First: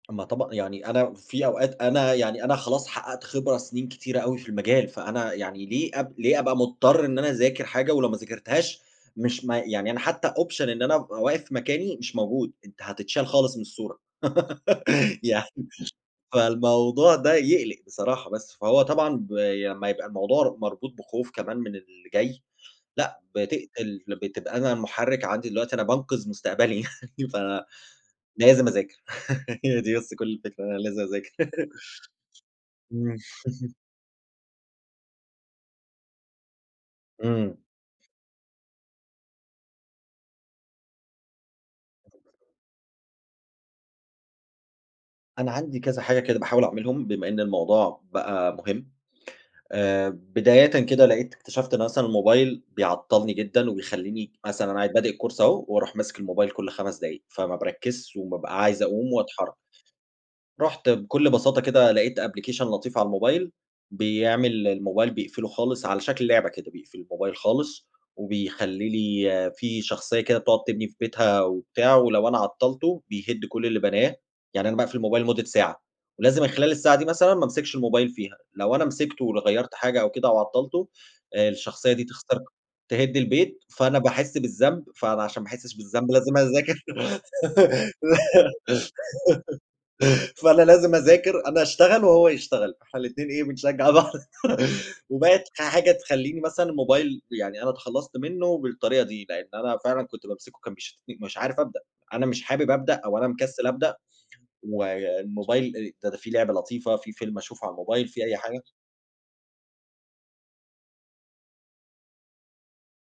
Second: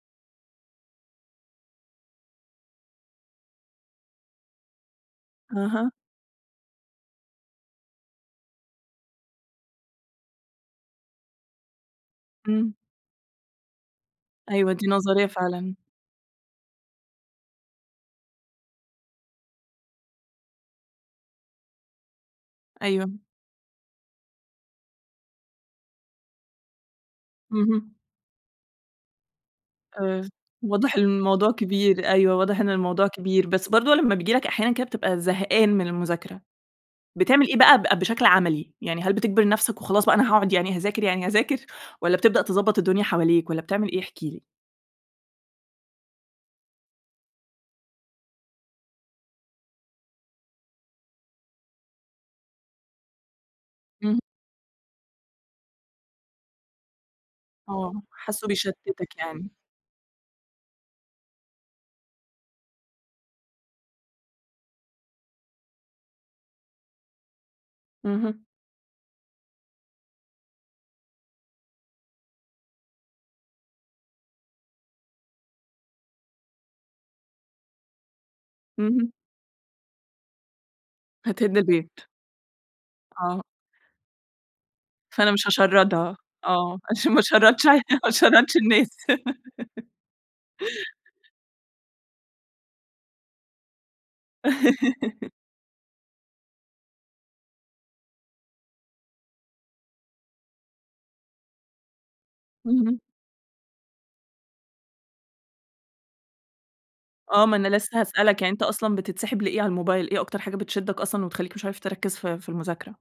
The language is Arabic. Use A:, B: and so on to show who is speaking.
A: أمّا طبعًا يعني أنا في أوقات أنا يعني أنا خلاص حقّقت خبرة سِنين كتيرة أوي في المجال، فأنا يعني ليه
B: أها.
A: أب ليه أبقى مُضطر إن أنا أذاكر حاجة ولو ما ذاكرتهاش مش ما يعني أنا حتّى option إن أنا أبقى واقف في مكاني، مش موجود،
B: إمم.
A: أنت هتتشال خالص من الصورة.
B: أيوه، دي نظرية
A: يعني
B: فعلًا.
A: فالموضوع ده يقلِق بصراحة. بس، فهو طبعًا بي أمّا يبقى الموضوع مربوط بخوف كمان من اللي جاي،
B: أيوه.
A: لأ، بتقتل ل بتبقى أنا مُحرِّك عندي دلوقتي أنا بانقِذ مستقبلي، ف
B: اهم.
A: لازم أذاكر. هي دي بس كل
B: آآ،
A: الفكرة، أنا
B: واضح إن
A: لازم أذاكر.
B: الموضوع كبير، أيوه. واضح إن الموضوع
A: إمم.
B: كبير، بس برضه لمّا بييجي لك أحيانًا كده بتبقى زهقان من المذاكرة، بتعمل
A: إمم.
B: إيه بقى ب بشكل عَملي، يعني هل بتجبر نفسك وخلاص بقى أنا هاقعد يعني هاذاكر، يعني هاذاكر والّا بتبدأ تضبّط الدنيا حواليك والّا بتعمل إيه، احكِ لي؟
A: أنا عندي كذا حاجة كده باحاول أعملهم، بما إن الموضوع بقى مهم. آآ، بدايةً كده لقيت اكتشفت إنه مثلًا الموبايل بيعطّلني جدًا
B: إمم.
A: وبيخلّيني مثلًا أنا قاعد بادئ الcourse أهو وأروح ماسك الموبايل كل 5 دقايق، فما
B: آه.
A: باركّزش
B: حاسّه
A: وبابقى عايز أقوم
B: بيشتِّتك يعني.
A: وأتحرّك. رُحت بكل بساطة كده لقيت application لطيف على الموبايل بيعمل الموبايل بيقفله خالص، على شكل لعبة كده، بيقفل الموبايل خالص
B: اهم.
A: وبيخلّي لي في شخصية كده بتقعد تبني في بيتها وبتاع ولو أنا عطّلته، بيهِد كل اللي بناه. يعني أنا باقفل الموبايل لمدة ساعة ولازم من خلال الساعة دي مثلًا ما أمسكش الموبايل فيها، لو أنا
B: اهم.
A: مسكته ول غيّرت حاجة أو كده أو عطّلته، آآ،
B: هتهِد البيت.
A: الشخصية دي تختار تِهِد
B: آه.
A: البيت، فأنا باحِس بالذنب، فأنا
B: فأنا
A: عشان
B: مش
A: ما أحسِّش بالذنب،
B: هاشرّدها،
A: لازم
B: آه.
A: أذاكر.
B: عشان ما أشرَّدش ع ما أشرَّدش الناس.
A: فأنا لازم أذاكر، أنا أشتغل وهو يشتغل، إحنا الاتنين إيه، بنشجّع بعض. وبقت ح حاجة تخلّيني مثلًا الموبايل يعني أنا اتخلّصت منّه بالطريقة دي، لإن أنا فعلًا كنت بامسكه كان بيشدن مش عارف أبدأ، أنا مش حابب أبدأ
B: اهم.
A: أو أنا مكسِّل أبدأ والموبايل آآ د ده في لعبة لطيفة، في فيلم
B: آه. ما
A: أشوفه
B: أنا
A: على
B: لسّه
A: الموبايل، في أي
B: هاسألك، يعني أنت
A: حاجة.
B: أصلًا بتنسِحب لإيه على الموبايل؟ إيه أكتر حاجة بتشدَّك أصلًا وتخلّيك مش عارف تركّز في في المذاكرة؟